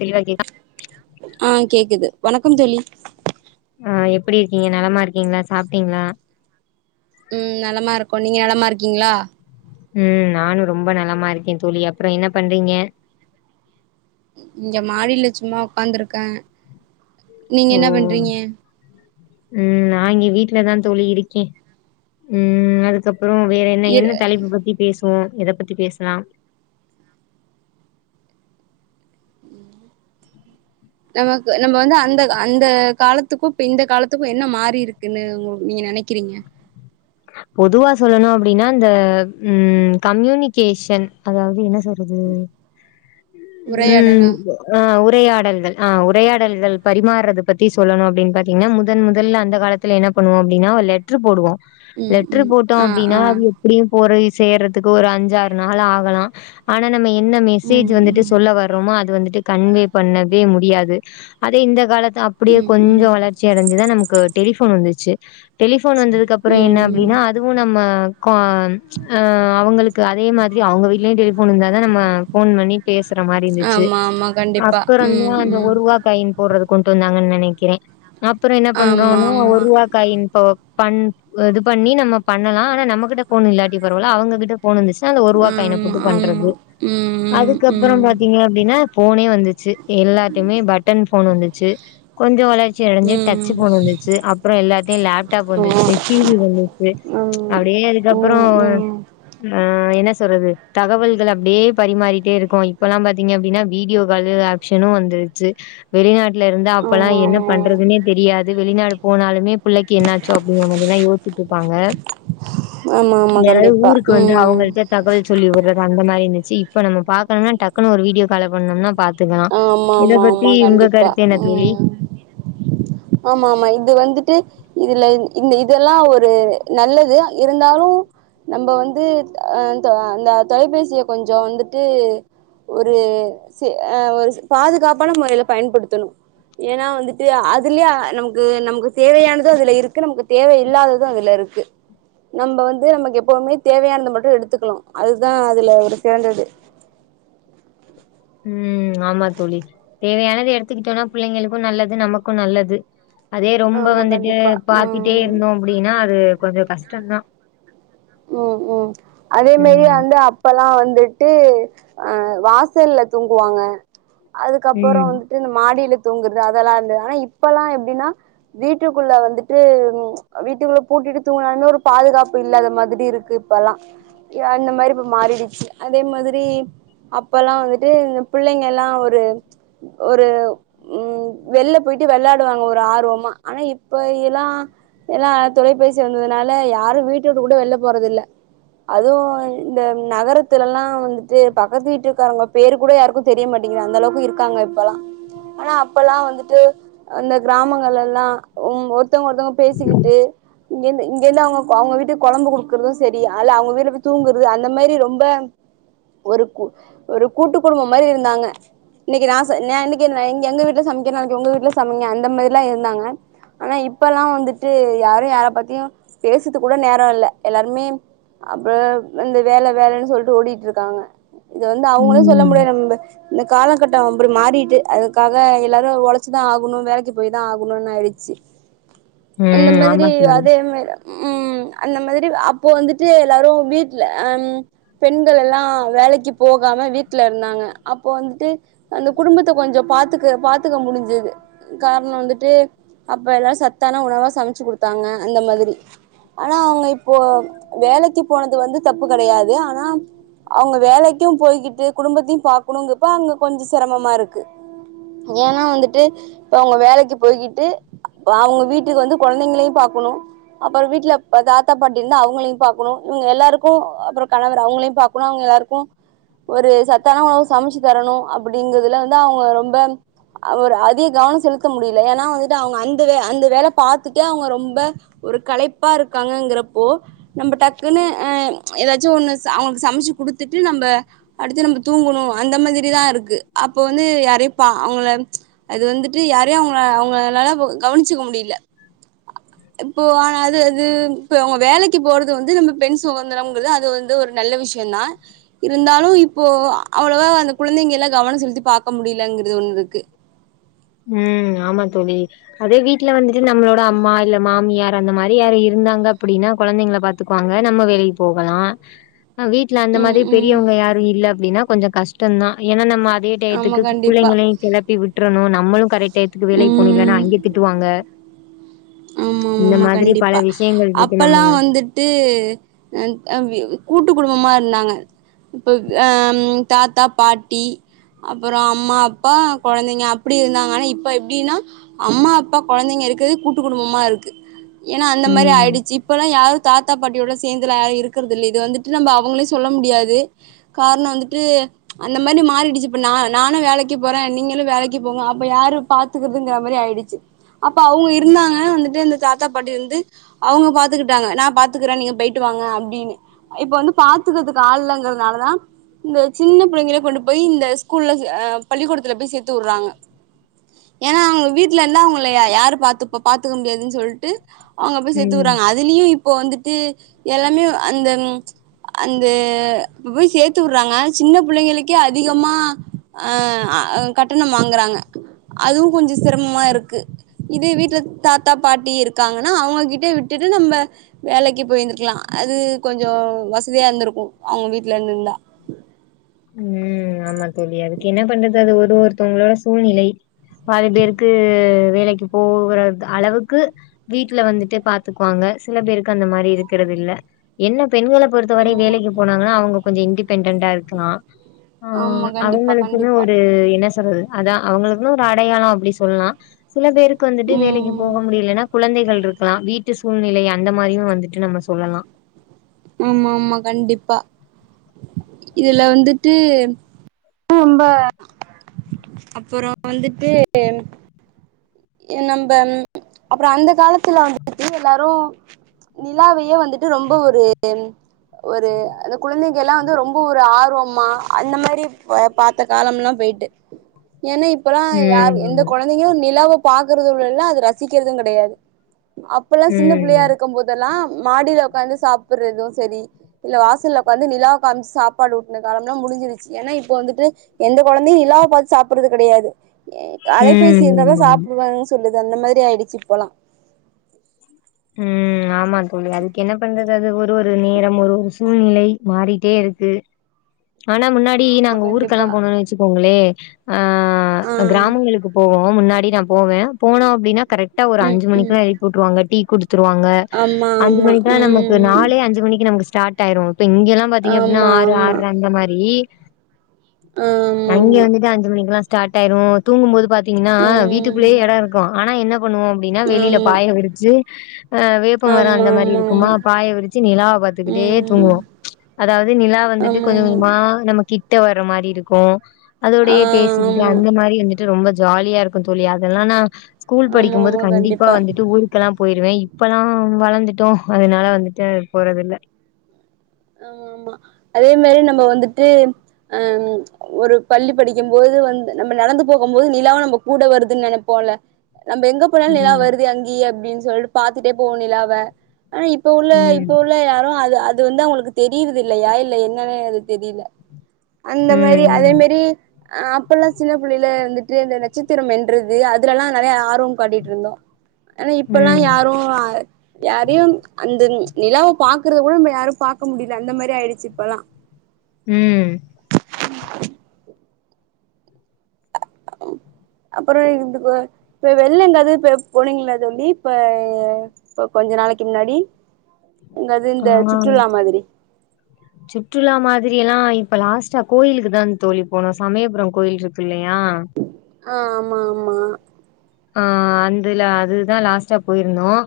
தெளிவா கேக் ஆ கேக்குது வணக்கம் தோழி பிடி இருக்கிங்க நலமா இருக்கிங்ளா சாப்ட்டிங்ளா ம் நலமாருக்கோ நீங்க நலமா இருக்கிங்ளா ம் நானு ரொம்ப நலமா இருக்கே தோழி அப்பற என்ன பண்றிங்க இங்க மாடில சும்மா உக்காந்துருக்க நீங்க ஓ என்னா பண்றிங்க ம் நா இங்க வீட்லதா தோழி இருக்கே ம் அதுக்கப் புறோ வேறென்ன இரு என்ன தலைப்ப பத்தி பேச றோ எத பத்தி பேசலாம் நமக்கு நம்ம வந்து அந்த அந்த காலத்துக்கு இப்ப இந்த காலத்துக்கு என்ன மாரி இருக்குன்னு உங்க நீங்க நெனைக்கிறிங்க பொதுவா சொல்லணு அப்டின்னா இந்த ம் கம்யூனிகேஷன் அதாவது என்ன சொல்றது ம் உரையாடலா ஆ உரையாடல்கள் ஆ உரையாடல்கள் பரிமாறுறது பத்தி சொல்லணு அப்டின்னு பாத்திங்கனா முதன் முதல்ல அந்த காலத்துல என்ன பண்ணுவோ அப்டின்னா ஒரு லெட்ரு போடுவோ ம் லெட்டர் ம் போட்டோ ஆ அப்டின்னா ஆ அது எப்படியு போய் சேர்றதுக்கு ஒரு அஞ்சாறு நாள் ஆகலா ஆனா நம்ம என்ன மெசேஜ் ம் வந்துட்டு ம் சொல்ல வர்றோமோ அது வந்துட்டு கன்வே பண்ணவே முடியாது அதே இந்த காலத்து அப்படியே ம் ம் கொஞ்சம் வளர்ச்சி அடைஞ்சுதான் நமக்கு டெலிபோன் வந்துச்சு டெலிபோன் வந்தது க்கு அப்புறம் என்ன ம் ம் அப்பின்னா அதுவும் நம்ம கு அவங்களுக்கு அதே மாதிரி அவங்க வீட்டுலயும் டெய்லி இருந்த தான் நம்ம போன் பண்ணி பேசுற மாதிரி இருந்துச்சு ஆமா ஆமா கண்டிப்பா ம் அப்புறந்தான் அந்த ம் ஒருவா காயின் போடுறதுக்கு கொண்ட்டு வந்தாங்கன்னு நினைக்கிறேன் அப்புறம் என்ன ஆமா பண்றோம்னா ஆமா ஒர்ருவாக்காயின்ப்ப பண்வதுப் பண்ணி நம்ம பண்ணலாம் ஆனா நம்மகிட்ட போன் இல்லாட்டி பரவாயில்ல அவங்ககிட்ட போன் வந்துச்சுன்னா அந்த ஓருவாக்கயன ஆமா போட்டு ஆமா பண்றது ம் ம் அதுக்கப்புறம் ம் பாத்தீங்க அப்படின்னா போனே வந்துச்சு ச்சு எல்லாத்துமே பட்டன் போன் வந்துச்சு கொஞ்சம் வளர்ச்சி அடைஞ்ச டச் ம் போன் வந்துச்சு அப்புறம் எல்லாத்தையும் லேப்டாப் வந்துச்சு ஓ டிவி வந்துச்சு ம் அப்படியே ம் அதுக்கப்பறம் ம் அஹ் என்ன தொட்றது தகவல்கள் அப்படியே பரிமாறிட்டே இருக்கு இப்பெல்லாம் பாத்தீங்க அப்படின்னா வீடியோ கால் ஆப்ஷனும் வந்துருச்சு வெளிநாட்டு இருந்து அப்பல்லாம் ஆமா என்ன பண்றதுன்னே தெரியாது வெளிநாடு போனாலுமே பிள்ளக்கு என்னாச்சோ அப்படிங்க மாதிரில்ல யோச்சு ஆமா ஆமா ஆமா [unintelligible] யாராவது கண்டிப்பா ஊருக்கு வந்து ம் அவங்கள்ட்ட தகவல் சொல்லி விடுறதா அந்த மாதிரி இருச்சு இப்ப நம்ம பாக்கணும்னா டக்குன்னு ஒரு வீடியோகால் பண்ணோனா பாத்து ஆமா ஆமா ஆமா கண்டிப்பா என்ன தோழி உம் ஆமா ஆமா இது வந்துட்டு இதுல இந்த இதெல்லாம் ஒரு நல்லது இருந்தாலு நம்ம வந்து அந்த தொலைபேசியை கொஞ்ச வந்துட்டு ஒரு ச அஹ் ஒரு பாதுகாப்பான முறையில பயன்படுத்தணு ஏன்னா வந்துட்டு அதுலயே நமக்கு நமக்கு தேவையானது அதுல இருக்கு நமக்கு தேவ இல்லாதது அதுல இருக்கு நம்ம வந்து நமக்கு எப்பவுமே தேவையானது மட்டு எடுத்துக்கனு அதுதான் அதுல ஒரு சிறந்தது உம் ஆமா தோழி தேவையானது எடுத்துக்கிட்டோனா பிள்ளைங்களுக்கு நல்லது நமக்கு நல்லது அதே ரொம்ப ஆமா வந்துட்டு கண்டிப்பா பாத்திட்டே உம் இருந்தோ அப்படின்னா அது கொஞ்ச கஷ்டந்தா ம் ம் அதேமேரி ம். வந்து அப்பலா வந்துட்டு அ வாசல்ல தூங்குவாங்க அதுக்கப்புறோ ம். வந்துட்டு இந்த மாடில தூங்குறது அதெல்லா இருந்துது ஆனா இப்பலா எப்டினா வீட்டுக்குள்ள வந்துட்டு வீட்டுக்குள்ள பூட்டிட்டு தூங்குனாலுமே ஒரு பாதுகாப்பு இல்லாத மாதிரி இருக்கு இப்பலா அந்தமாரி இப்ப மாறிடுச்சு அதே மாதிரி அப்பலா வந்துட்டு புள்ளைங்கள்லா ஒரு ஒரு ம் வெளில போயிட்டு வெளாடுவாங்க ஒரு ஆர்வமா ஆனா இப்ப எல்லா எல்லா தொலைபேசி வந்ததுனால யாரு வீட்டவுட்டு கூட வெள்ல போறதில்ல அதுவு இந்த நகரத்துலலா வந்துட்டு பக்கத்து வீட்டு காரங்க பேரு கூட யாருக்கு தெரிய மாட்டங்கிது அந்த அளவுக்கு இருக்காங்க இப்பலா ஆனா அப்பலா வந்துட்டு அந்த கிராமங்கள்ல எல்லா ஒ ஒருத்தங்க ஒருத்தங்க பேசிகிட்டு இங்கேந்து இங்கேந்து அவுங்க அவுங்க வீட்டுக்கு கொழம்பு குடுக் இருக்றது சரி அல்ல அவங்க வீட்ல போய் தூங்குறது அந்தமேரி ரொம்ப ஒரு கு ஒரு கூட்டு குடும்ப மாதிரி இருந்தாங்க இன்னைக்கு நா ந இன்னைக்குங்க எங்க வீட்ல சமக்கிறோ நாளைக்கி உங்க வீட்டுல சமைங்க அந்தமேரிலா இருந்தாங்க ஆனா இப்பல்லா வந்துட்டு யாரு யார பத்தியும் பேசுறதுக்கு கூட நேரோ இல்ல ருமே அப்புற இந்த வேல வேலன்னு சொல்ட்டு ஓடிட்ருக்காங்க இது வந்து அவங்களு சொல்ல ம். முடியாது நம்ப இந்த கால கட்ட அப்டி மாறிட்டு அதுக்காக எல்லாரு ஒழச்சுதா ஆகணு வேலைக்கு போய் தா ஆகணுன்னு ஆயிடுச்சு அந்த ம். மாதிரி ஆமா தோழி. அதே மா உம் அந்த மாதிரி து அப்போ வந்துட்டு எல்லாரு வீட்ல அம் பெண்களெல்லா வேலைக்கு போகாம வீட்ல இருந்தாங்க அப்போ வந்துட்டு அந்த குடும்பத்த கொஞ்சம் பாத்து பாத்துக்க முடிஞ்சுது காரணம் வந்துட்டு அப்ப எல்லாம் சத்தான உணவா சமைச்சு கொடுத்தாங்க அந்த மாதிரி ஆனா அவுங்க இப் இப்போ வேலைக்கு போனது வந்து தப்பு கிடையாது ஆனா அவுங்க வேலைக்கும் போய்கிட்டு குடும்பத்தையும் பாக்கணுங்கப்ப அங்க கொஞ்சம் சிரமமா இருக் கு ஏனா வந்துட்டு இப்ப அவ்ங்க வேலைக்கு போய்கிட்டு அவுங்க வீட்டுக்கு வந்து குழந்தைங்களையும் பாக்கணும் அப்புறம் வீட்டுல தாத் தா பாட்டி ருந்தா அவ்ங்களையு பாக்கணு இங்க எல்லாருக்கு அப்றோ கணவர் அவ்ங்களையு பாக்கணு அவ்ங்க எல்லாருக் ஒரு சத்தான உணவு சமைச்சு தரணும் அப்படிங்கிறதுல வந்து அவுங்க ரொம்ப ஒரு அதி கவனம் செலுத்த முடியல ஏன்னா வந்துட்டு அவுங்க அந்த அந்த வேலை பாத்துட்டே அவங்க ரொம்ப ஒரு கலைப்பா இருக்காங்கறப்போ போ நம்ப டக்குன்னு ஆ எதாச்சு ஒன்னு ச அவ்ங்களுக்கு சம்ச்சு குடுத்துட்டு நம்ப அடுத்தே நமக்கு தூங்கணு அந்த மாதிரி தா இருக்கு அப்போ வந்து யாரையு பா அவ்ங்கள அது வந்துட்டு யாரையு அவ்ங்க அவ்ங்கனாலாக் கவனிச்சிக்க முடிய்ல இப்போ ஆனா அது அது இப்ப அவங்க வேலைக்கு போறது வந்து நம்ம பெண் சுகந்தரம்ங்கிறது அது வந்து ஒரு நல்ல விஷயம தான் இருந்தாலும் இப்போ அவ்ளவா அந்த குழந்தைங்க எல்லாம் கவனம் செலுத்தி பாக்க முடியலங்கிறது ஒண்ணு இருக்கு ம் ஆமா தோழி அதே வீட்ல வந்துட்டு நம்மளோட அம்மா இல்ல மாமியார் அந்த மாரி யாரு இருந்தாங்க அப்டினா கொழந்தைங்கள பாத்துக்குவாங்க நம்ம வேலைக்கு போகலா ஹ வீட்ல அந்த ம் மாரி ம் பெரியவங்க யாரும் இல்ல அப்டின்னா கொஞ்ச கஷ்டந்தா ஏனா நம்ம இதே ஆமா டயத்துக்கு கண்டிப்பா பிள்ளைங்களையு கெளப்பி விட்டு கட்டனு நம்ம நம்மலும் கரெக்ட் டயத்துக்கு வேலை போனும் இல்லன்னா ம் அங்கேயும் திட்டுவாங்க ஆமா ஆமா இந்த ஆமா மாதிரி பல கண்டிப்பா விஷயங்கள் இருக்கு அப்பல்லாம் நம்ம வந்துட்டு கூட்டு குடும்பமா நதாங்க ப்ப ஆஹ் தாத்தா பாட்டி அப்புறோ அம்மா அப்பா குழந்தைங்க அப்படி இருந்தாங்க ஆனா இப்ப எப்படின்னா அம்மா அப்பா குழந்தைங்க இருக்குறது கு குடும்பமா இருக்கு ஏன்னா அந்த ம். மாதிரி ஆயிடுச்சு இப்பல யாரும் தாத்தா பாட்டியோட சேர்ந்துல யாரும் இருக்கிறது இல்ல இது வந்துட்டு நம்ம அவங்கள சொல்ல முடியாது காரணம் வந்துட்டு அந்த மாதிரி மாறிடுச்சு நானும் வேலைக்கு போறேன் நீங்களும் வேலைக்கு போங்க அப்ப யாரு பாத்துக்கிறதுங்ற மாதிரி ஆய்டுச்சு அப்போ அவங் இருந்தாங்க வந்துட்டு இந் தாத்தா பாட்டி இருந்து அவங்க பாத்துக்கிட்டாங்க நான் பாத்துக்கிறேன் நீங் போயிட்டு வாங்க அப்படின்னு இப்ப வந்து பாத்துக்கிறதுக்கு ஆள் இல்லங்கிறதுனால தான் இந்த சின்ன பிள்ளைங்கள கொண்டு போய் இந்த ஸ்கூல்ல ஆ பள்ளிக்கூடத்ல போய் சேத்து வுட்றாங்க ஏன்னா அவங்க வீட்ல இருந்த அவங்க ளைய யாரு பாத்து முடியாதுன்னு சொல்லிட்டு அவங்க போய் சேத்து ம். விட்றாங்க அதுலியு இப் இப்போ வந்துட்டு எல்லாமே அந்த அந்த இப்ப போய் சேத்து விட்றாங்க சின்ன பிள்ளைங்களுக்கே அதிகமா அ கட்டணம் வாங்குறாங்க அதுவும் கொஞ்சம் சிரமமா இருக்கு இதே வீட்டுல தாத்தா பாட்டி இருக்காங்கன்னா அவங்ககிட்டே விட்டுட்டு நம்ம வேலைக்கு போயிருந்தருக்கலா அது கொஞ்சம் வசதியா இருந்திருக்கும் அவங்க வீட்ல இருந்திருந்த ம் ஆமா தோழி அதுக்கு என்ன பண்றது அது ஒரு ஒருத்தவங்களோட சூழ்நிலை பல பேருக்கு வேலைக்கு போகற அளவுக்கு வீட்டுல வந்துட்டே பாத்துக்குவாங்க சில பேருக்கு அந்த மாரி இருக்குறது இல்ல என்ன பெண்கள பொறுத்தவரை ஆமா வேலைக்கு போனாங்கன்னா அவங்க கொஞ்ச இண்டி பெண்டென்ட்ட இருக்கலா ஆ ஆமா கண்டிப்பா அவங்களுக்குன்னு கண்டிப்பா ஒரு என்ன சொல்றது அதா அவங்களுக்குன்னு ஒரு அடையாளம் அப்டி சொல்லாம் சில பேருக்கு வந்துட்டு வேலைக்கு ம் போக முடியலன்னா குழந்தைகள் இருக்கலாம் வீட் ட்டு சூழ்நிலை அந்த மாரியும் வந்துட்டு நம்ம சொல்லலாம் ஆமா ஆமா கண்டிப்பா இதுல வந்துட்டு ரொம்ப அப்பறோ வந்துட்டு நம்ம அப்பற அந்த காலத்துல வந்துட்டு எல்லாரு நிலாவையே வந்துட்டு ரொம்ப ஒரு ஒரு அந்த குழந்தைங்க எல்லா வந்து ரொம்ப ஒரு ஆர்வம் ஆமா அந்த மாரி பாத்த காலம்லா போயிட்டு ஏன்னா இப்பல்லா யார் எந்த ம் குழந்தைங்களும் நிலாவ பாக்குறது இல்லல அது ரசிகிறதும் கிடையாது அப்பல்லாம் சின்ன ம் பிள்ளையா இருக்குபோதெல்லாம் மாடில உக்காந்து சாப்பிடுறதும் சரி இல்ல வாசல உக்காந்து நிலா காாமிச்சு சாப்பாடு ஊட்டுன காலம்லா முடிஞ்சிருச்சு ஏன்னா இப்ப வந்துட்டு எந்த குழந்தையு நிலாவை பாத்து சாப்புட்றது கிடையாது அலைபேசி இருந்தாத ம் சாப் றனு சொல்லுது அந்த மாரி ஆயிடுச்சு இப்பலாம் ம் ஆமா தோழி அதுக்கு என்ன பண்றது அது ஒரு ஒரு நேரம் ஒரு ஒரு சூழ்நிலை மாறிட்டே இருக்கு ஆனா முன்னாடி ஆமா நாங்க கண்டிப்பா ஊருக்கெல்லாம் போணுன்னு வச்சுக்கோங்களே ஆ ஆ கிராமங்களுக்கு போவோம் முன்னா டி நா போவே போனோ அப்டின்னா கரைக்டா ஒரு ம் அஞ்சு ம் மணிக்கல்லா எழுப்பி வுட்டுருவாங்க த்ருவாங்க ஆமா அஞ்சு ஆமா மணிக்கெல்லாம் நமக்கு ம் நாளே அஞ்சு மணிக்கு நமக்கு ஸ்ட டாயிரு இப்ப இங்கெல்லா பாத்தீங்க அப்டின்னா ஆமா ஆறு ஆற்ரை அந்த மாரி ஆமா அங்க வந்துட்டு அஞ்சு மணிக்குலா ஸ்டார்ட் ஆயிரும் தூங்கும் போது ப ன்னா ஆமாமா ம் வீட்டுக்குள்ளயே இடம் இருக்கும் ஆனா என்ன பண்ணுவோம் அப்படின்னா வெளியில ஆமா பாயவிருச்சு ஆஹ் வேப்ப மரம் ஆமா அந்த மாதிரி ஆமா இருக்குமா ஆமா பாய விரிச்சு நிலாவை பாத்துக்கிட்டே ம் தூங்குவோம் அதாவது நிலா வந்துட்டு கொஞ்சம் ஆமாமா கொஞ்சமா நம்ம கிட்ட வற மாரி இருக்கும் ஆ அதோடையே பேசிவிட்டு ஆமா அந்த மாரி வந்துட்டு ரொம்ப ஜாலியா இருக்கும் தோழி அதெல்லானா ஸ்கூல் படிக்கும்போது கண்டிப்பா வந்துட்டு ஊருக்கெல்லாம் இப்பல்லாம் வளர்ந்துட்டோம் அதனால வந்துட்டு போறத இல்ல ஆஹ் ஆமா அதே மாரி நம்ம வந்துட்டு அஹ் ஒரு பள்ளி படிக்கும்போது வந்து நம்ம நடந்து போக போது நிலாவும் நம்ம கூட வருதுன்னு நினைப்போல நம்ம எங்க போனாலும் நிலா எல்லாம் ம். வருது அங்கேய அப்படின்னு சொல்லிட்டு பாத்துட்டே போகும்நிலாவ ஆனா இப்ப உள்ள இப்ப ம். உள்ள யாரும் அது வந்து அவங்களுக்கு தெரியுது இல்ல யா இல்ல என்னன்னே அது தெரியல அந்த மாதிரி ம். அதே ம். மாரி அஹ் அப்ப எல்லாம் சின்ன பிள்ளையில வந்துட்டு அந்த நட்சத்திரம் வென்றது அதுலல்லாம் நிறைய ஆர்வம் காட்டிட்டு இருந்த ஆனா இப்பல்லாம் ம். யாரும் யாரையும் அந்த நிலாவை பாக்கிற கூட யாரும் பாக் பக்க முடியல அந்த மாரி ஆயிடுச்சு இப்பலா உம் உம் அப்புறம் இப்ப வெள்ள எங்காவது இப்ப போனீங்களா சொல்லி இப்ப இப்ப கொஞ்ச நாளைக்கு முன்னாடி எங்காவது இந்த ஆஹ் சுற்றுலா மாதிரி சுற்றுலா மாதிரி எல்லாம் இப்ப லாஸ்ட்டா கோயிலுக்கு தான் தோழி போனும் சமயபுரம் கோயில் இருக்கு இல்லையா ஆஹ் ஆமா ஆமா ஆஹ் அதுல அதுதான் லாஸ்டா போயிருந்தோம்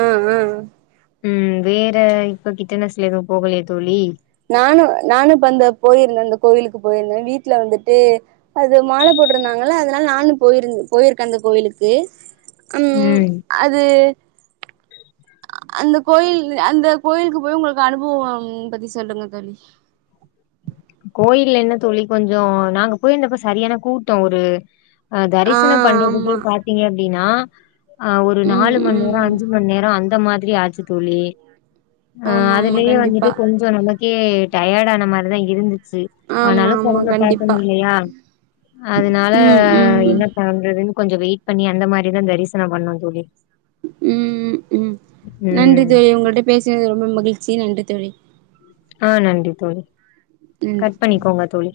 ஆஹ் ஹ் உம் வேற இப்ப கிட்டனஸ்ல எதுவும் போகலையே தோழி நானும் நானும் இ அந்த போயிருந்தேன் அந்த கோவிலுக்கு போயிருந்தேன் வீட்டுல வந்துட்டு அது மாலை போட்டிருந்தாங்கள அதனால நானும் போயிருந்த போயிருக்கேன் அந்த கோவிலுக்கு உம் ம். அது அ அந்த கோயில் அந்த கோயிலுக்கு போய் உங்களுக்கு அனுபவ பத்தி சொல்லுங்க தோழி கோயில் என்ன தோழி கொஞ்ச நாங்க போயிருந்தப்ப சரியான கூட்ட ஒரு ஆஹ் ஆ தரிசன ஆமா பண்ணறக்குள்ளயே பாத்தீங்க அப்டினா ஆஹ் ஒரு நாலு ம் மணி நேர ம் அஞ்சி மணி நேர அந்த மாரி இல்ல ஆச்சு தோழி ஆஹ் ஆமா ஆமா அதுலேயே கண்டிப்பா வந்துட்டு கொஞ்ச நமக் க்கியே டயர்ட் ஆன மாரிதா இ இருந்து ச்சு ஆமா ஆனாலு ஆமா பொங்க பாக்கனு கண்டிப்பா இல்லயா அதனால ம் ம் என்ன பண்றதுன்னு கொஞ்ச வெயிட் பண்ணி அந்த மாரிதா தரிசனொ பண்ணு தோழி உம் ம் நன்றி ம் தோழி உங்கள்ட்ட பேசுனது ரொம்ப மகிழ் சி நன்றி தோழி ஆ நன்றி தோழி நன்றி கட் ம் பண்ணிக்கோங்க தோழி